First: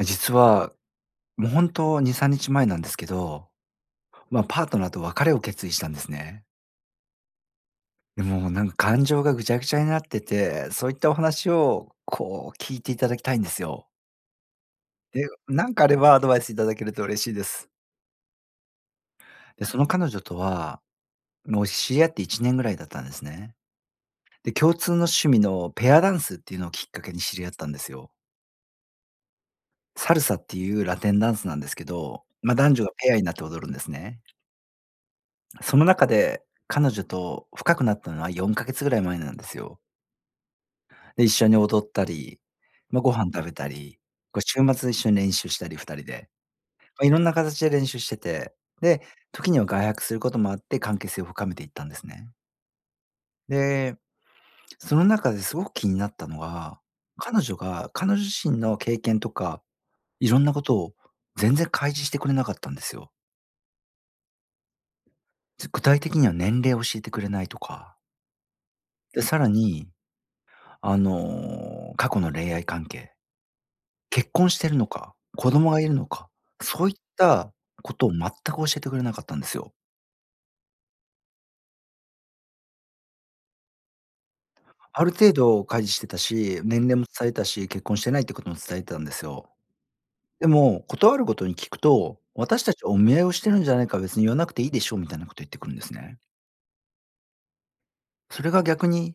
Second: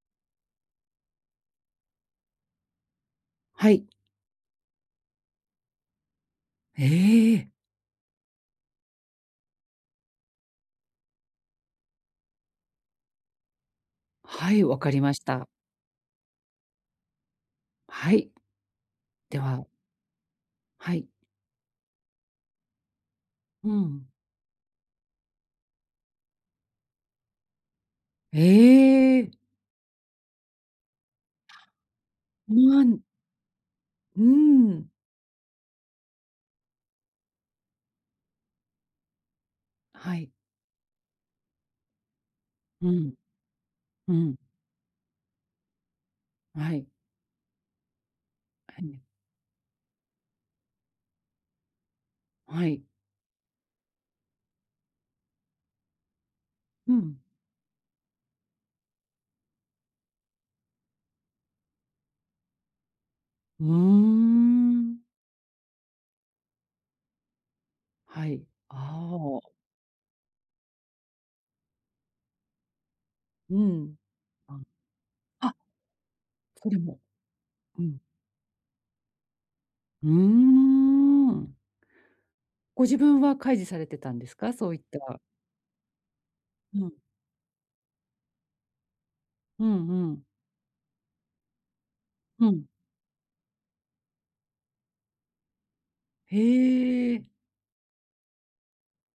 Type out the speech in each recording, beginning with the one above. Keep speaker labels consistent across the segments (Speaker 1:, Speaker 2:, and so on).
Speaker 1: 実は、も、ほんと2、3日前なんですけど。
Speaker 2: はい。
Speaker 1: まあ、パートナーと別れを決意したんですね。
Speaker 2: ええ。
Speaker 1: でも、なんか感情がぐちゃぐちゃになってて、そういったお話を、こう、聞いていただきたいんですよ。
Speaker 2: はい、わかりまし
Speaker 1: で、
Speaker 2: た。
Speaker 1: なんかあれば、アドバイスいただけると嬉しいです。
Speaker 2: はい。で
Speaker 1: で、
Speaker 2: は。
Speaker 1: その彼女とは、
Speaker 2: はい。
Speaker 1: もう知り合って1年ぐらいだったんですね。
Speaker 2: うん。
Speaker 1: で、共通の趣味のペアダンスっていうのをきっかけに知り合ったんですよ。
Speaker 2: ええ。
Speaker 1: サルサっていうラテンダンスなんですけど、ま、
Speaker 2: う
Speaker 1: 男
Speaker 2: ー
Speaker 1: 女が
Speaker 2: ん。
Speaker 1: ペアになって踊るんです
Speaker 2: う
Speaker 1: ね。
Speaker 2: ーん。
Speaker 1: その中で、彼女と深くなったのは4ヶ月ぐらい前なんですよ。
Speaker 2: はい。
Speaker 1: で、一緒に踊ったり、
Speaker 2: う
Speaker 1: ま、ご
Speaker 2: ん。
Speaker 1: 飯食べたり、
Speaker 2: うん。
Speaker 1: こ、週末一緒に練習したり2人で。
Speaker 2: あ、はい。
Speaker 1: ま、いろんな形で練習してて、
Speaker 2: はい。
Speaker 1: で、時には外泊することもあって関係性を深めていったんですね。
Speaker 2: はい。
Speaker 1: で、その中ですごく気になったのは、
Speaker 2: うん。
Speaker 1: 彼女が彼女自身の経験とか、いろんなことを全然開示してくれなかったんですよ。
Speaker 2: うーん。
Speaker 1: つ具体的には年齢を教えてくれないとか。
Speaker 2: はい、
Speaker 1: で、
Speaker 2: あ
Speaker 1: さ
Speaker 2: あ。
Speaker 1: らに、あの過去の恋愛関係。
Speaker 2: うん、
Speaker 1: 結婚
Speaker 2: う
Speaker 1: し
Speaker 2: ん。
Speaker 1: てるのか、子
Speaker 2: あ。
Speaker 1: 供がいるのか、
Speaker 2: それ
Speaker 1: そういっ
Speaker 2: も。
Speaker 1: た
Speaker 2: う
Speaker 1: こ
Speaker 2: ん。
Speaker 1: とを全く教えてくれなかったんですよ。
Speaker 2: うーん。ご自分は開示されてたんですか？そういっ
Speaker 1: ある
Speaker 2: た。
Speaker 1: 開示程度してたし、年
Speaker 2: うん。
Speaker 1: 齢も伝えたし、結婚してないってことも伝えてたんですよ。
Speaker 2: うんうん。
Speaker 1: でも、ことあるごとに聞くと、
Speaker 2: う
Speaker 1: 「私
Speaker 2: ん。
Speaker 1: たちはお見合いをしてるんじゃないか別に言わなくていいでしょ」みたいなこと言ってくるんですね。
Speaker 2: へえ。
Speaker 1: それが逆に、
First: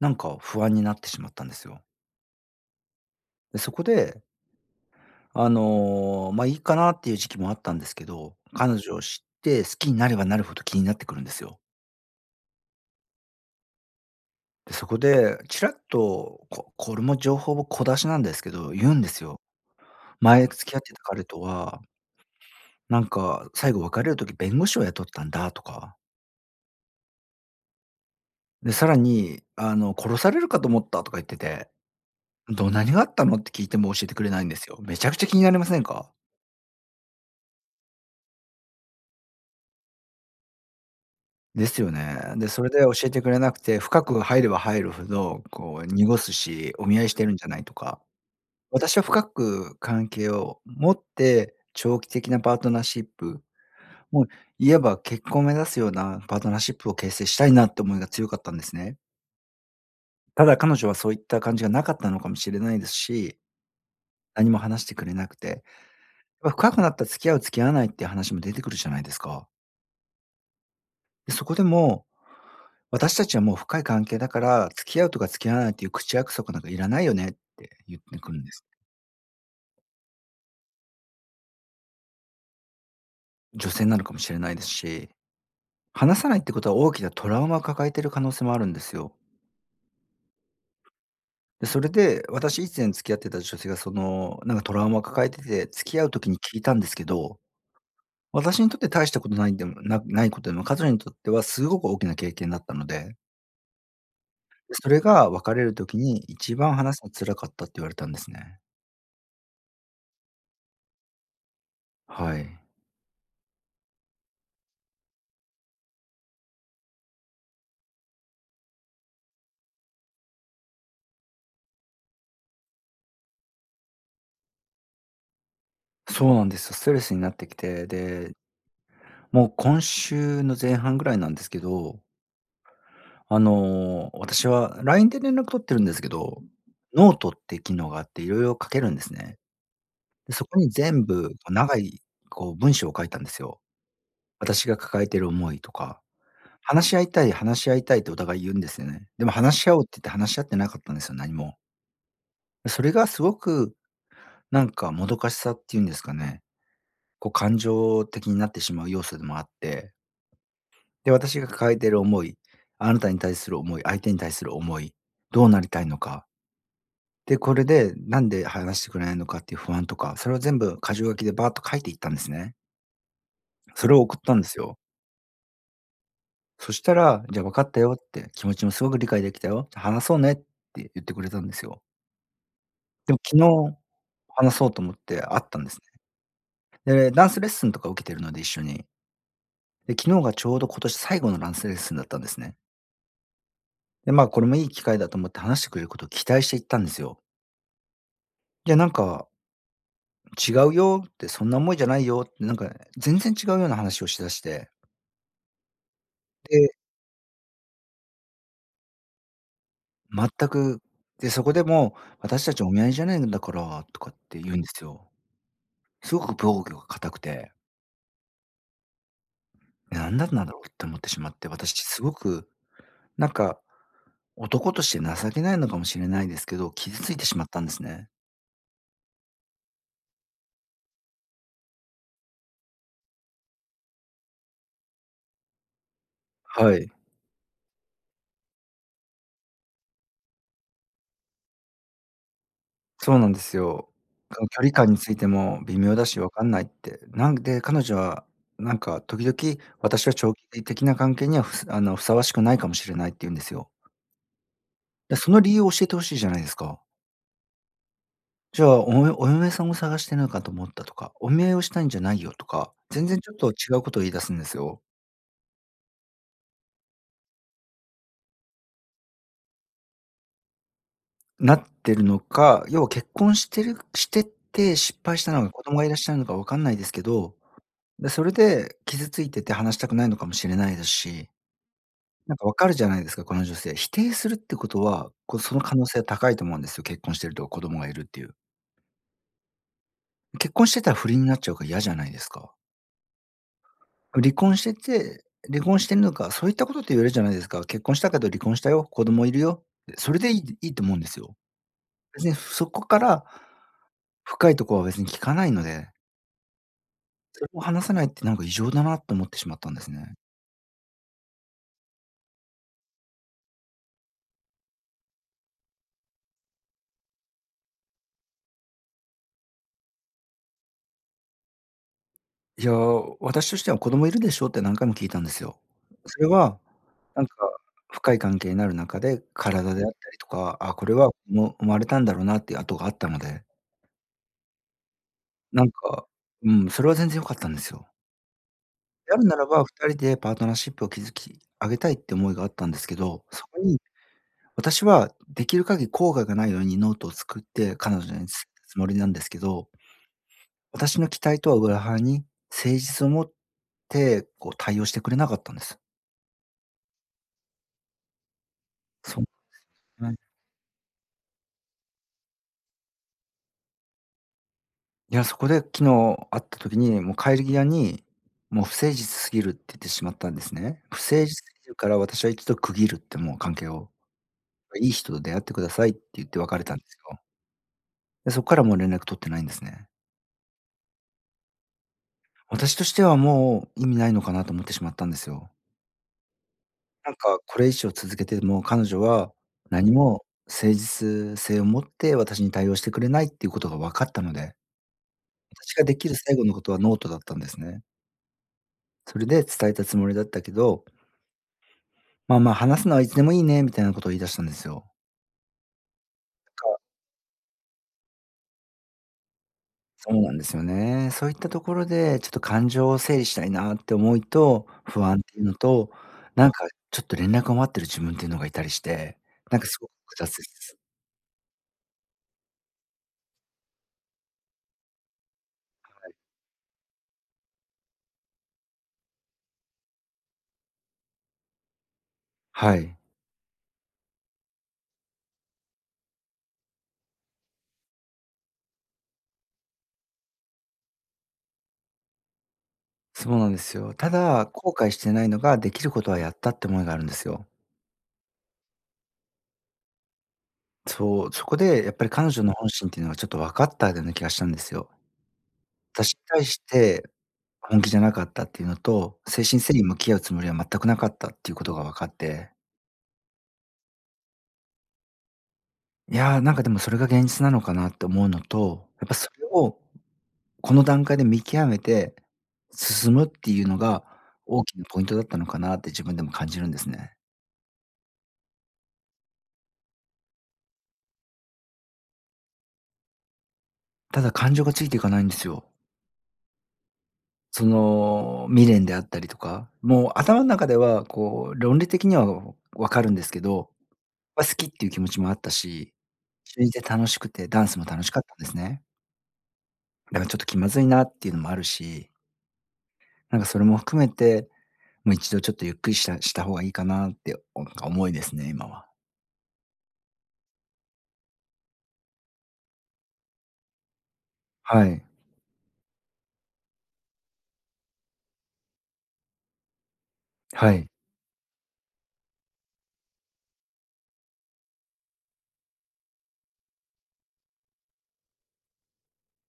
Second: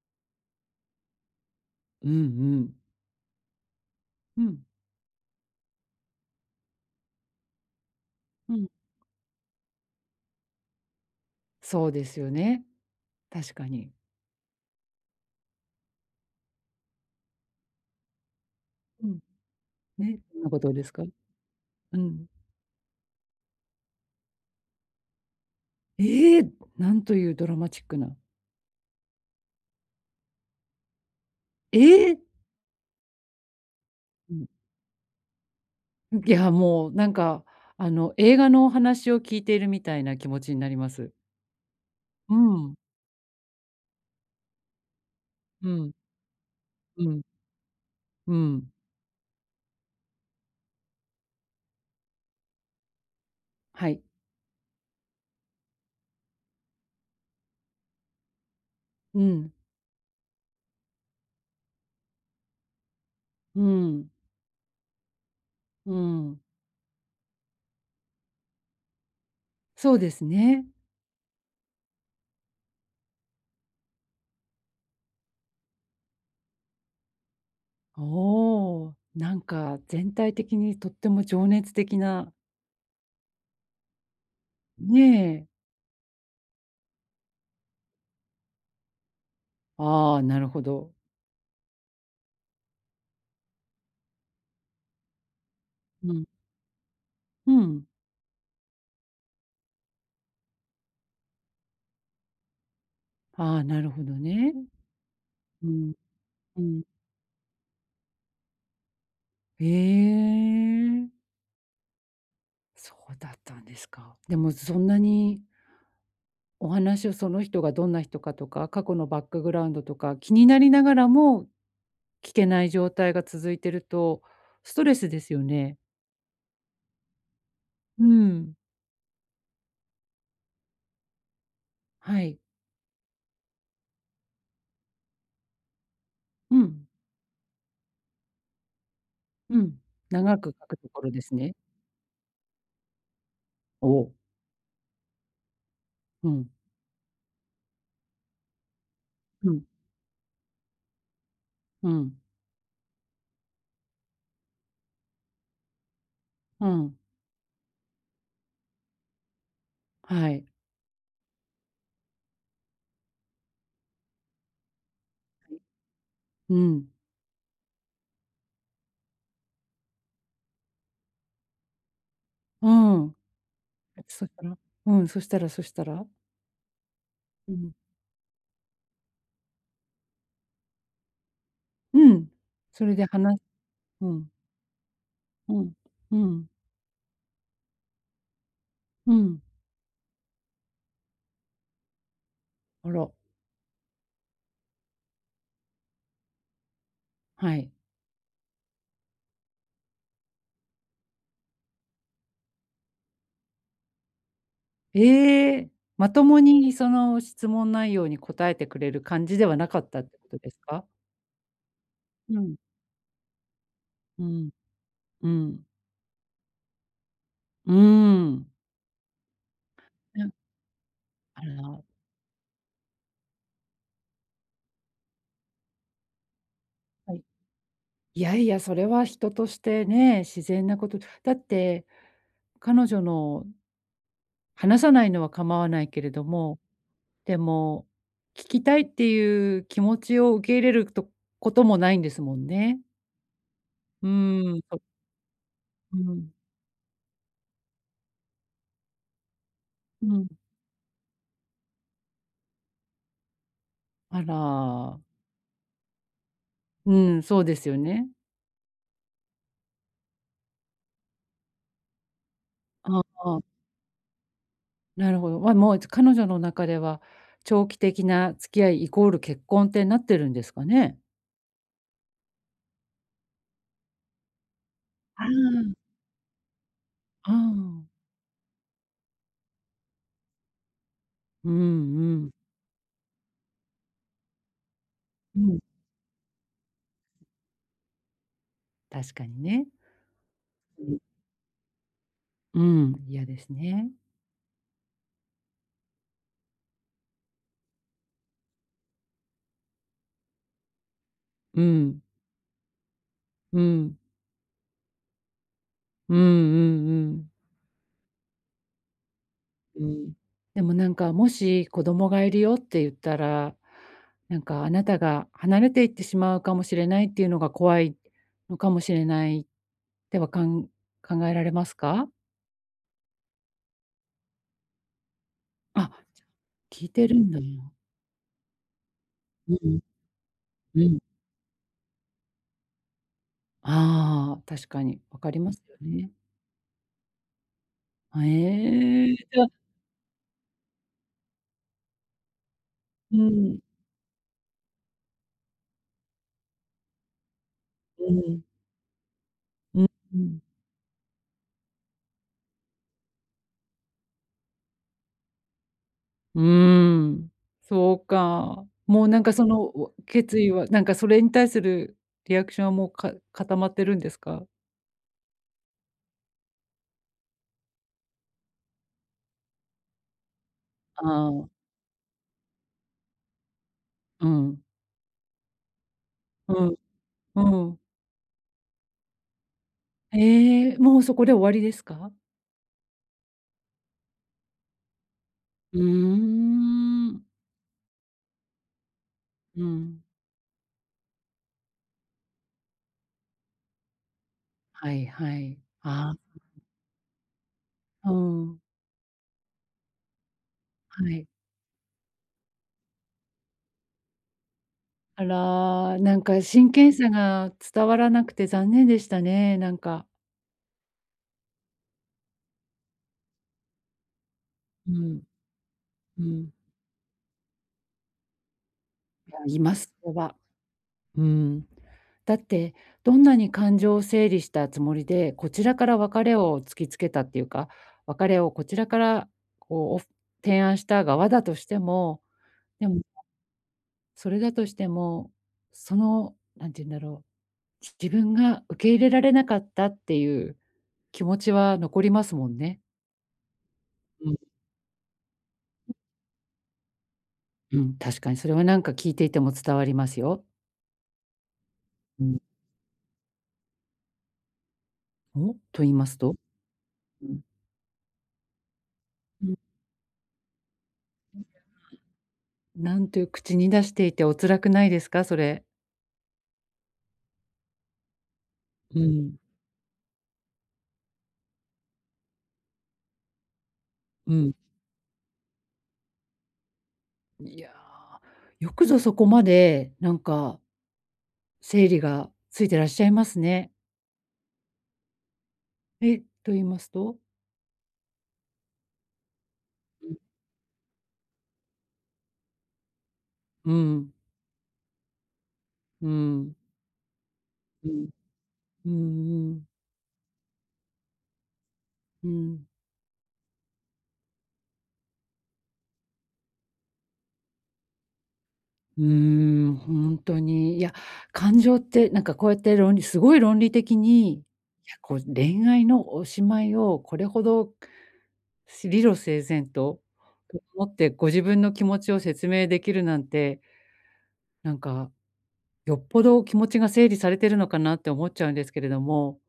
Speaker 1: なんか不安になってしまったんですよ。
Speaker 2: うんうん。
Speaker 1: で、そこで
Speaker 2: うん。
Speaker 1: あの、ま、いいかなっていう時期もあったんですけど、
Speaker 2: うん。
Speaker 1: 彼女を知って好きになればなるほど気になってくるんですよ。
Speaker 2: そうですよね、確かに。
Speaker 1: そこで、ちらっと、ここれも情報を小出しなんですけど、言うん
Speaker 2: う
Speaker 1: で
Speaker 2: ん。
Speaker 1: すよ。
Speaker 2: ね、どん
Speaker 1: 前
Speaker 2: なこ
Speaker 1: 付
Speaker 2: と
Speaker 1: き合っ
Speaker 2: です
Speaker 1: てた
Speaker 2: か？
Speaker 1: 彼とは
Speaker 2: うん。
Speaker 1: なんか、最後別れる時弁護士を雇ったんだとか。
Speaker 2: ええ！なんというドラマチックな。
Speaker 1: で、さらに、あの、殺されるかと思ったとか言ってて。
Speaker 2: ええ。
Speaker 1: ど何があったの？って聞いても教えてくれ
Speaker 2: う
Speaker 1: ない
Speaker 2: ん。
Speaker 1: んですよ。めちゃくちゃ気になりませんか？
Speaker 2: うん、いや、もう、なんか、あの、映画のお話を聞いているみたいな気持ちになります。
Speaker 1: ですよね。
Speaker 2: う
Speaker 1: で、それ
Speaker 2: ん。
Speaker 1: で教えてくれなくて、深く入れば入るほど、
Speaker 2: う
Speaker 1: こう、
Speaker 2: ん。
Speaker 1: 濁すし、お見合
Speaker 2: う
Speaker 1: いし
Speaker 2: ん。
Speaker 1: てるんじゃないとか。
Speaker 2: うーん。
Speaker 1: 私は深く関係を持って、長期的なパートナーシップ、
Speaker 2: はい。
Speaker 1: もう、いわば結婚を目指すようなパートナーシップを形成したいなって思いが強かったんですね。
Speaker 2: うーん。
Speaker 1: ただ彼女はそういった感じが無かったのかもしれないですし。
Speaker 2: うーん。
Speaker 1: 何も話してくれなくて。
Speaker 2: うーん。
Speaker 1: 深くなったら付き合う付き合わないって話も出てくるじゃないですか？
Speaker 2: そうですね。
Speaker 1: で、そこでも、私たちはもう深い関係だから、付き合うとか付き合わないっていう口約束なんかいらないよねって言ってくるんですね。
Speaker 2: おお、なんか全体的にとっても情熱的な。
Speaker 1: 女性なのかもしれないです
Speaker 2: ね
Speaker 1: し。
Speaker 2: え。
Speaker 1: 話さないってことは、大きなトラウマを抱えてる可能性もあるんですよ。
Speaker 2: ああ、なるほど。
Speaker 1: それで、私以前付き合ってた女性がそのなんかトラウマを抱えてて、付き合う
Speaker 2: うん。
Speaker 1: 時に聞いたんですけど、
Speaker 2: うん。
Speaker 1: 私にとって大したことないんでもなないことでも、彼女にとってはすごく大きな経験だったので。
Speaker 2: はあ、なるほどね。
Speaker 1: 「それが別れ
Speaker 2: う
Speaker 1: る
Speaker 2: ん、
Speaker 1: 時に一
Speaker 2: う
Speaker 1: 番
Speaker 2: ん。
Speaker 1: 話すのが辛かった」って言われたんですね。
Speaker 2: へえ。
Speaker 1: はい。
Speaker 2: そうだったんですか。でもそんなにお話をその人がどんな人かとか、過去のバックグラウンドとか、気になりながらも、聞けない状態が続いていると、ストレスですよね。
Speaker 1: そうなんですよ。ストレスになってきて、
Speaker 2: う
Speaker 1: で、
Speaker 2: ん。
Speaker 1: もう今週の前半ぐらいなんですけど
Speaker 2: はい。
Speaker 1: あの私は LINE で連絡取ってるんですけど、
Speaker 2: うん。
Speaker 1: ノートって機能があって、いろいろ書けるんですね。
Speaker 2: うん、
Speaker 1: で、
Speaker 2: 長
Speaker 1: そ
Speaker 2: く
Speaker 1: こ
Speaker 2: 書
Speaker 1: に
Speaker 2: くとこ
Speaker 1: 全
Speaker 2: ろで
Speaker 1: 部、
Speaker 2: す
Speaker 1: こう、
Speaker 2: ね。
Speaker 1: 長い、こう文章を書いたんですよ。
Speaker 2: おお。
Speaker 1: 私が抱えている思いとか、
Speaker 2: うん。
Speaker 1: 「話し合いたい、話し合いたい」とお互い言うんですよね。でも
Speaker 2: う
Speaker 1: 「話
Speaker 2: ん。
Speaker 1: し合おう」って言って、話し合ってなかったんですよ、何も。
Speaker 2: うん。
Speaker 1: それがすごくなんか、もどかしさっていうんですかね。
Speaker 2: うん。
Speaker 1: こう感情的になってしまう要素でもあって。
Speaker 2: はい。
Speaker 1: で私が抱えている思い、あなたに対する思い、相手に対する思い、どうなりたいのか。
Speaker 2: うん。
Speaker 1: で、これで、なんで話してくれないのかっていう不安とか、それを全部箇条書きでバアッと書いていったんですね。
Speaker 2: うん。
Speaker 1: それを送っ
Speaker 2: そし
Speaker 1: たん
Speaker 2: た
Speaker 1: です
Speaker 2: ら、
Speaker 1: よ。
Speaker 2: うん、そしたらそしたら？
Speaker 1: そしたら、じゃあ、
Speaker 2: う
Speaker 1: 「わかっ
Speaker 2: ん。
Speaker 1: たよ」って、「気持ちもすごく理解できたよ。話そうね」って言ってくれたんですよ。
Speaker 2: うん、それで、
Speaker 1: でも
Speaker 2: はな
Speaker 1: 昨日
Speaker 2: うん。
Speaker 1: 話そうと思って会っ
Speaker 2: う
Speaker 1: たんで
Speaker 2: ん
Speaker 1: す
Speaker 2: うん。
Speaker 1: ね。で、ダンスレッスンとか受けてるので、一緒に。
Speaker 2: うん。
Speaker 1: で、昨日がちょうど今年最後のダンスレッスンだったんですね。
Speaker 2: あら。
Speaker 1: でまあ、これもいい機会だと思って話してくれることを期待して行ったんですよ。
Speaker 2: はい。
Speaker 1: いや、なんか、違うよって、そんな思いじゃないよってなんか全然違うような話をしだして。
Speaker 2: ええ。まとも
Speaker 1: で
Speaker 2: にその質問内容に答えてくれる感じではなかったってこと
Speaker 1: 全
Speaker 2: です
Speaker 1: く、
Speaker 2: か？
Speaker 1: で、そこで、もう、
Speaker 2: う
Speaker 1: 私た
Speaker 2: ん。
Speaker 1: ちお見合いじゃないんだから、とかっ
Speaker 2: う
Speaker 1: て
Speaker 2: ん、
Speaker 1: 言うんですよ。
Speaker 2: うん。
Speaker 1: すごく防御が硬くて。
Speaker 2: うーん。
Speaker 1: なん
Speaker 2: う
Speaker 1: だ
Speaker 2: ん。
Speaker 1: んなろうって思ってしまっ
Speaker 2: あ
Speaker 1: て、私、ち
Speaker 2: の
Speaker 1: すごく、なんか、男として情けないのかもしれないですけど、傷つ
Speaker 2: は
Speaker 1: い
Speaker 2: い。
Speaker 1: てしまったんですね。
Speaker 2: いやいや、それは人としてね、自然なこと。だって、彼女の話さないのは構わないけれども、
Speaker 1: はい。
Speaker 2: でも、聞きたいっていう気持ちを受け入れるとこともないんですもんね？
Speaker 1: そうなんですよ。
Speaker 2: う
Speaker 1: この
Speaker 2: ーん、
Speaker 1: 距離
Speaker 2: と。
Speaker 1: 感についても微妙
Speaker 2: う
Speaker 1: だしわ
Speaker 2: ん。
Speaker 1: かんないって。なんで、彼女はなんか時々、
Speaker 2: う
Speaker 1: 「私は
Speaker 2: ん。
Speaker 1: 長期的な関係には、ふさあのふさわしくないかもしれない」って言うんですよ。
Speaker 2: あら。
Speaker 1: いやその理由を教えて欲しいじゃないですか。
Speaker 2: うん、そうですよね。
Speaker 1: じゃあ、およお嫁さんを探してないかと思ったとか、お見合いをしたいんじゃないよとか、
Speaker 2: ああ
Speaker 1: 全然ち
Speaker 2: あ
Speaker 1: ょっ
Speaker 2: あ。
Speaker 1: と違うことを言い出すんですよ。
Speaker 2: なるほど。わもう、つ彼女の中では、長期的な付き合いイコール結婚ってなってるんですかね？
Speaker 1: なってるのか、要は結婚してるしてて失敗
Speaker 2: あ、
Speaker 1: し
Speaker 2: う
Speaker 1: たのか子
Speaker 2: ーん。
Speaker 1: 供がいらっしゃるのかわかんないですけ
Speaker 2: う
Speaker 1: ど。
Speaker 2: ん。
Speaker 1: で、それで、傷ついてて話したくないのかもしれないですし。
Speaker 2: うんうん。
Speaker 1: なんかわかるじゃないですか、この女性。否定するってことは、こ
Speaker 2: う
Speaker 1: そ
Speaker 2: ん。
Speaker 1: の可能性高いと思うんですよ。結婚してると子供がいるっていう。
Speaker 2: 確かにね。
Speaker 1: 結婚して
Speaker 2: う
Speaker 1: たら
Speaker 2: ん。
Speaker 1: 不倫になっちゃうから嫌じゃないですか。
Speaker 2: うん、嫌ですね。
Speaker 1: 離婚してて、離婚してんのか、そういったことって言えるじゃないですか。結婚したけど離婚したよ、子供いるよ、で、それでいいっていいと思うんですよ。
Speaker 2: うん。
Speaker 1: 別にそこから
Speaker 2: うん。
Speaker 1: 深いとこは別に聞かないので。
Speaker 2: うんうんうん。
Speaker 1: それも話さないってなんか異常だなって思ってしまったんで
Speaker 2: う
Speaker 1: す
Speaker 2: ん。
Speaker 1: ね。
Speaker 2: でもなんか、もし子供がいるよって言ったら、なんかあなたが離れていってしまうかもしれないっていうのが怖い、のかもしれない、ってはかん考えられますか？
Speaker 1: いや、私としては子供いるでしょって何回も聞いたんですよ。
Speaker 2: あ、
Speaker 1: そ
Speaker 2: じゃ
Speaker 1: れ
Speaker 2: あ、
Speaker 1: は、
Speaker 2: 聞いてる
Speaker 1: なん
Speaker 2: ん
Speaker 1: か
Speaker 2: だ。
Speaker 1: 深い関係になるなかで、
Speaker 2: うう
Speaker 1: 体
Speaker 2: ん。
Speaker 1: であったりとか、あ、
Speaker 2: う
Speaker 1: これ
Speaker 2: ん。
Speaker 1: はもう生まれたんだろうなっていう痕があったので。
Speaker 2: ああ、確かに。分かります
Speaker 1: なん
Speaker 2: よ
Speaker 1: か、
Speaker 2: ね。
Speaker 1: うん、それは全然良かったんですよ。
Speaker 2: へえ、
Speaker 1: や
Speaker 2: じ
Speaker 1: るな
Speaker 2: ゃ
Speaker 1: ら
Speaker 2: あ。
Speaker 1: ば、2人でパートナーシップを築き上げたいって思いがあったんですけ
Speaker 2: う
Speaker 1: ど、そ
Speaker 2: ん。
Speaker 1: こに、私はできる限り後悔がないようにノートを作って彼
Speaker 2: う
Speaker 1: 女に、つ
Speaker 2: ん。
Speaker 1: つもりなんですけど
Speaker 2: ううん。
Speaker 1: 私の期待とは裏腹に、誠実をもって、こう対応してくれなかったんです。
Speaker 2: うーん。そうか。もうな
Speaker 1: そ
Speaker 2: ん
Speaker 1: う
Speaker 2: かその、うわ
Speaker 1: なん [unintelligible] はい。
Speaker 2: 決意は、なんかそれに対するリアクションはもうか固まってるんですか？
Speaker 1: いや、そこで昨日会った時に、もう帰り際に、もう不誠実すぎるっててしまったんですね。不誠じ
Speaker 2: あ
Speaker 1: [unintelligible] す
Speaker 2: あ。
Speaker 1: ぎるから、私は一度区切るってもう関係を、
Speaker 2: うん。
Speaker 1: いい人と出会ってくださいって言って
Speaker 2: う
Speaker 1: 別れた
Speaker 2: ん、
Speaker 1: んすよ。
Speaker 2: うん。
Speaker 1: で、そっからもう連絡取ってないんですね。
Speaker 2: ええ、もうそこで終わりですか？
Speaker 1: 私としてはもう意味ないのかなと思ってしまったんですよ。
Speaker 2: うー
Speaker 1: なん
Speaker 2: ん。
Speaker 1: か、これ以上続けても、彼女は、
Speaker 2: う
Speaker 1: 何
Speaker 2: ん。
Speaker 1: も誠実性を持って私に対応してくれないっていうことがわかったので。
Speaker 2: はいはい、
Speaker 1: 私が出
Speaker 2: あ
Speaker 1: 来
Speaker 2: あ。うん
Speaker 1: る
Speaker 2: うん。
Speaker 1: 最後のことはノートだったんですね。
Speaker 2: うん。
Speaker 1: それで伝えたつもりだったけど
Speaker 2: はい。
Speaker 1: まあ、まあ、話すのはいつでもいいね、みたいなことを言い出したんですよ。
Speaker 2: あら、なんか真
Speaker 1: た
Speaker 2: 剣さが伝わらなくて残念でしたね。なんか。
Speaker 1: そうなんですよね。そういったところで、ちょっと感情を整理したいなって思いと、
Speaker 2: う
Speaker 1: 不安っ
Speaker 2: ん。
Speaker 1: ていうのと、
Speaker 2: う
Speaker 1: なん
Speaker 2: ん。
Speaker 1: かちょっと連絡を待ってる自分っていうのがいたりして、
Speaker 2: いや
Speaker 1: な
Speaker 2: い
Speaker 1: んか
Speaker 2: ま
Speaker 1: すご
Speaker 2: す、
Speaker 1: ふ
Speaker 2: お
Speaker 1: 雑
Speaker 2: は。
Speaker 1: です。
Speaker 2: うん。だって、どんなに感情を整理したつもりで、こちらから
Speaker 1: はい。
Speaker 2: 別れを突きつけたっていうか、別れをこちらから、こう提案した側だとしても、
Speaker 1: は
Speaker 2: で
Speaker 1: い。
Speaker 2: もね、それだとしても、その、なんて言うんだろう、ち自分が受け入れられなかったっていう、気持ちは残りますもんね。
Speaker 1: そうなんですよ。た
Speaker 2: うん。
Speaker 1: だ、後悔してないのが、できる
Speaker 2: うん。
Speaker 1: ことはやったって思いがあるんですよ。
Speaker 2: うん、確かにそれは何か聞いていても伝わりますよ。
Speaker 1: そう、そこでやっぱり
Speaker 2: う
Speaker 1: 彼
Speaker 2: ん。
Speaker 1: 女の本心っていうのがちょっとわかったぐね気がしたんですよ。
Speaker 2: お、と言い
Speaker 1: た
Speaker 2: ます
Speaker 1: し
Speaker 2: と？
Speaker 1: 対して、
Speaker 2: うん。
Speaker 1: 本気じゃなかったっていうのと、誠
Speaker 2: うん。
Speaker 1: 心誠意向き合うつもりは全くなかったっていう
Speaker 2: [unintelligible]
Speaker 1: ことがわかって。
Speaker 2: なんという、口に出していてお辛くないですか、それ？
Speaker 1: いや、なんかでもそれが現実なのかなって思うのと、
Speaker 2: う
Speaker 1: やっぱそ
Speaker 2: ん。
Speaker 1: れを、この段階で見極めて、進むっていうのが
Speaker 2: うん。
Speaker 1: 大きなポイントだったのかなって自分でも感じるんですね。
Speaker 2: にや、よくぞそこまで、なんか整理がついてらっしゃいますね。
Speaker 1: ただ、感情がついていかないんですよ。
Speaker 2: えっ、と言いますと？
Speaker 1: その、未練であったりとか、
Speaker 2: う
Speaker 1: もう
Speaker 2: ん。
Speaker 1: 頭の中では、こう、論理的には、おわかるんですけど、
Speaker 2: うん。
Speaker 1: ま、好きっていう気持ちもあったし、
Speaker 2: うん。
Speaker 1: しゅいで楽しくて、ダンスも
Speaker 2: う
Speaker 1: 楽
Speaker 2: ん。
Speaker 1: しかったんですね。
Speaker 2: うんうん。
Speaker 1: なんかちょっと気まずいなっていうのもあるし。
Speaker 2: うん。
Speaker 1: なんかそれも含めて、もう一度ちょっとゆっくりしたした方がいいかなって、おおなんか、思いですね、今は。
Speaker 2: うーん、ほんとに、いや、感情ってなんかこうやって論理凄い論理的に、い
Speaker 1: は
Speaker 2: や、
Speaker 1: い。
Speaker 2: こう、恋愛のおしまいをこれほど、し理路整然とと
Speaker 1: は
Speaker 2: 思
Speaker 1: い。
Speaker 2: ってご自分の気持ちを説明できるなんてなんか、よっぽど気持ちが整理されてるのかなって思っちゃうんですけれども、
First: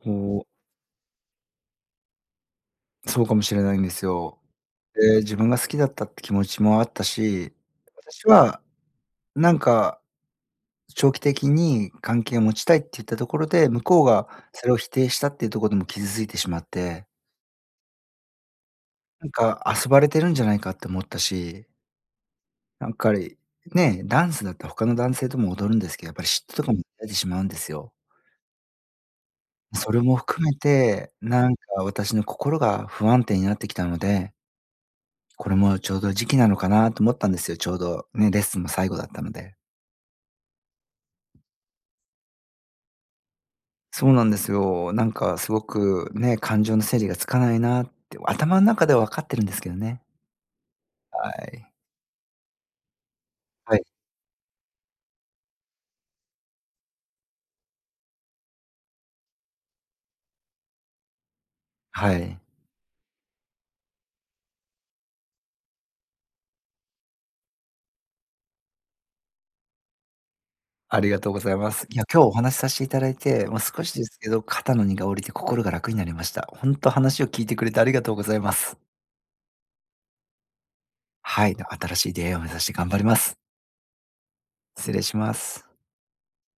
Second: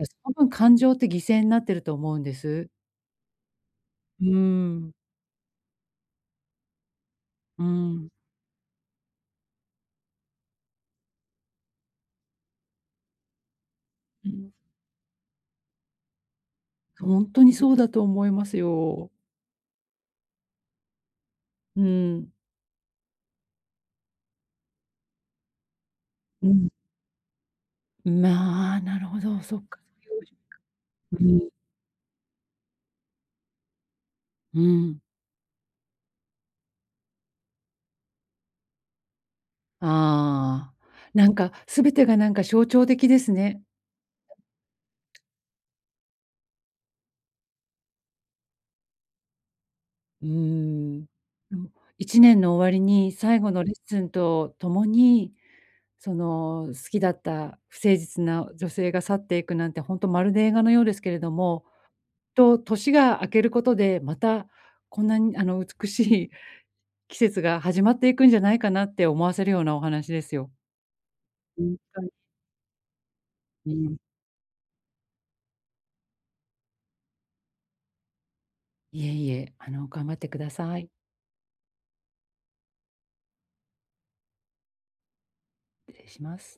Speaker 2: あ、すそ
Speaker 1: う。
Speaker 2: の感情って犠牲なってると思うんです。
Speaker 1: そうかもしれないんです
Speaker 2: うー
Speaker 1: よ。
Speaker 2: ん。
Speaker 1: で、自分が好きだったって気持ちもあったし、
Speaker 2: うん。
Speaker 1: 私は、なんか、長期的に関係を持ちたいって言ったところで、向こうが
Speaker 2: うん。
Speaker 1: それを否定したっていうとこでもう傷ついてしまって。
Speaker 2: 本当にそうだと思いますよ。
Speaker 1: なんか、遊ばれてるんじゃないかって思ったし。
Speaker 2: うん。
Speaker 1: なんかり、ね、ダンスだったら他の男性とも踊るんですけど、やっぱり嫉
Speaker 2: う
Speaker 1: 妬と
Speaker 2: ん。
Speaker 1: かも出てしまうんですよ。
Speaker 2: んまあ、なるほど、そっか。
Speaker 1: それも 含めて、
Speaker 2: う
Speaker 1: な
Speaker 2: ん。
Speaker 1: んか私の心が不安定になってきたので
Speaker 2: うん。
Speaker 1: これもうちょうど時期なのかなと思ったんですよ、ちょうど、ね、レッスンも最後だったので。
Speaker 2: ああ。なんか、全てがなんか象徴的ですね。
Speaker 1: そうなんですよ。なんかすごく、ね、感情の整理がつかないなあって。頭の中ではわかってるんですけどね。
Speaker 2: うーん。
Speaker 1: あい。
Speaker 2: の、1年の終わりに最後のレッ
Speaker 1: はい。
Speaker 2: スンと共に、その、好きだった不誠実な女性が去っていくなんて、ほんとまるで映画のようですけれども、
Speaker 1: はい。
Speaker 2: と年が明けることで、またこんなにあの、美しい、季節が始まっていくんじゃないかなって思わせるようなお話ですよ。
Speaker 1: ありがとうござい
Speaker 2: ほ
Speaker 1: ま
Speaker 2: ん
Speaker 1: す。いや、今日お話さしていただいて、もう
Speaker 2: う
Speaker 1: 少し
Speaker 2: ん。
Speaker 1: ですけど、肩の荷が下りて心が楽になりました。ほんと話を聞いてくれてありがとうございます。
Speaker 2: いえいえ。あの、頑張ってください。
Speaker 1: はい、の新しい出会いを目指して頑張ります。失礼します。
Speaker 2: 失礼します。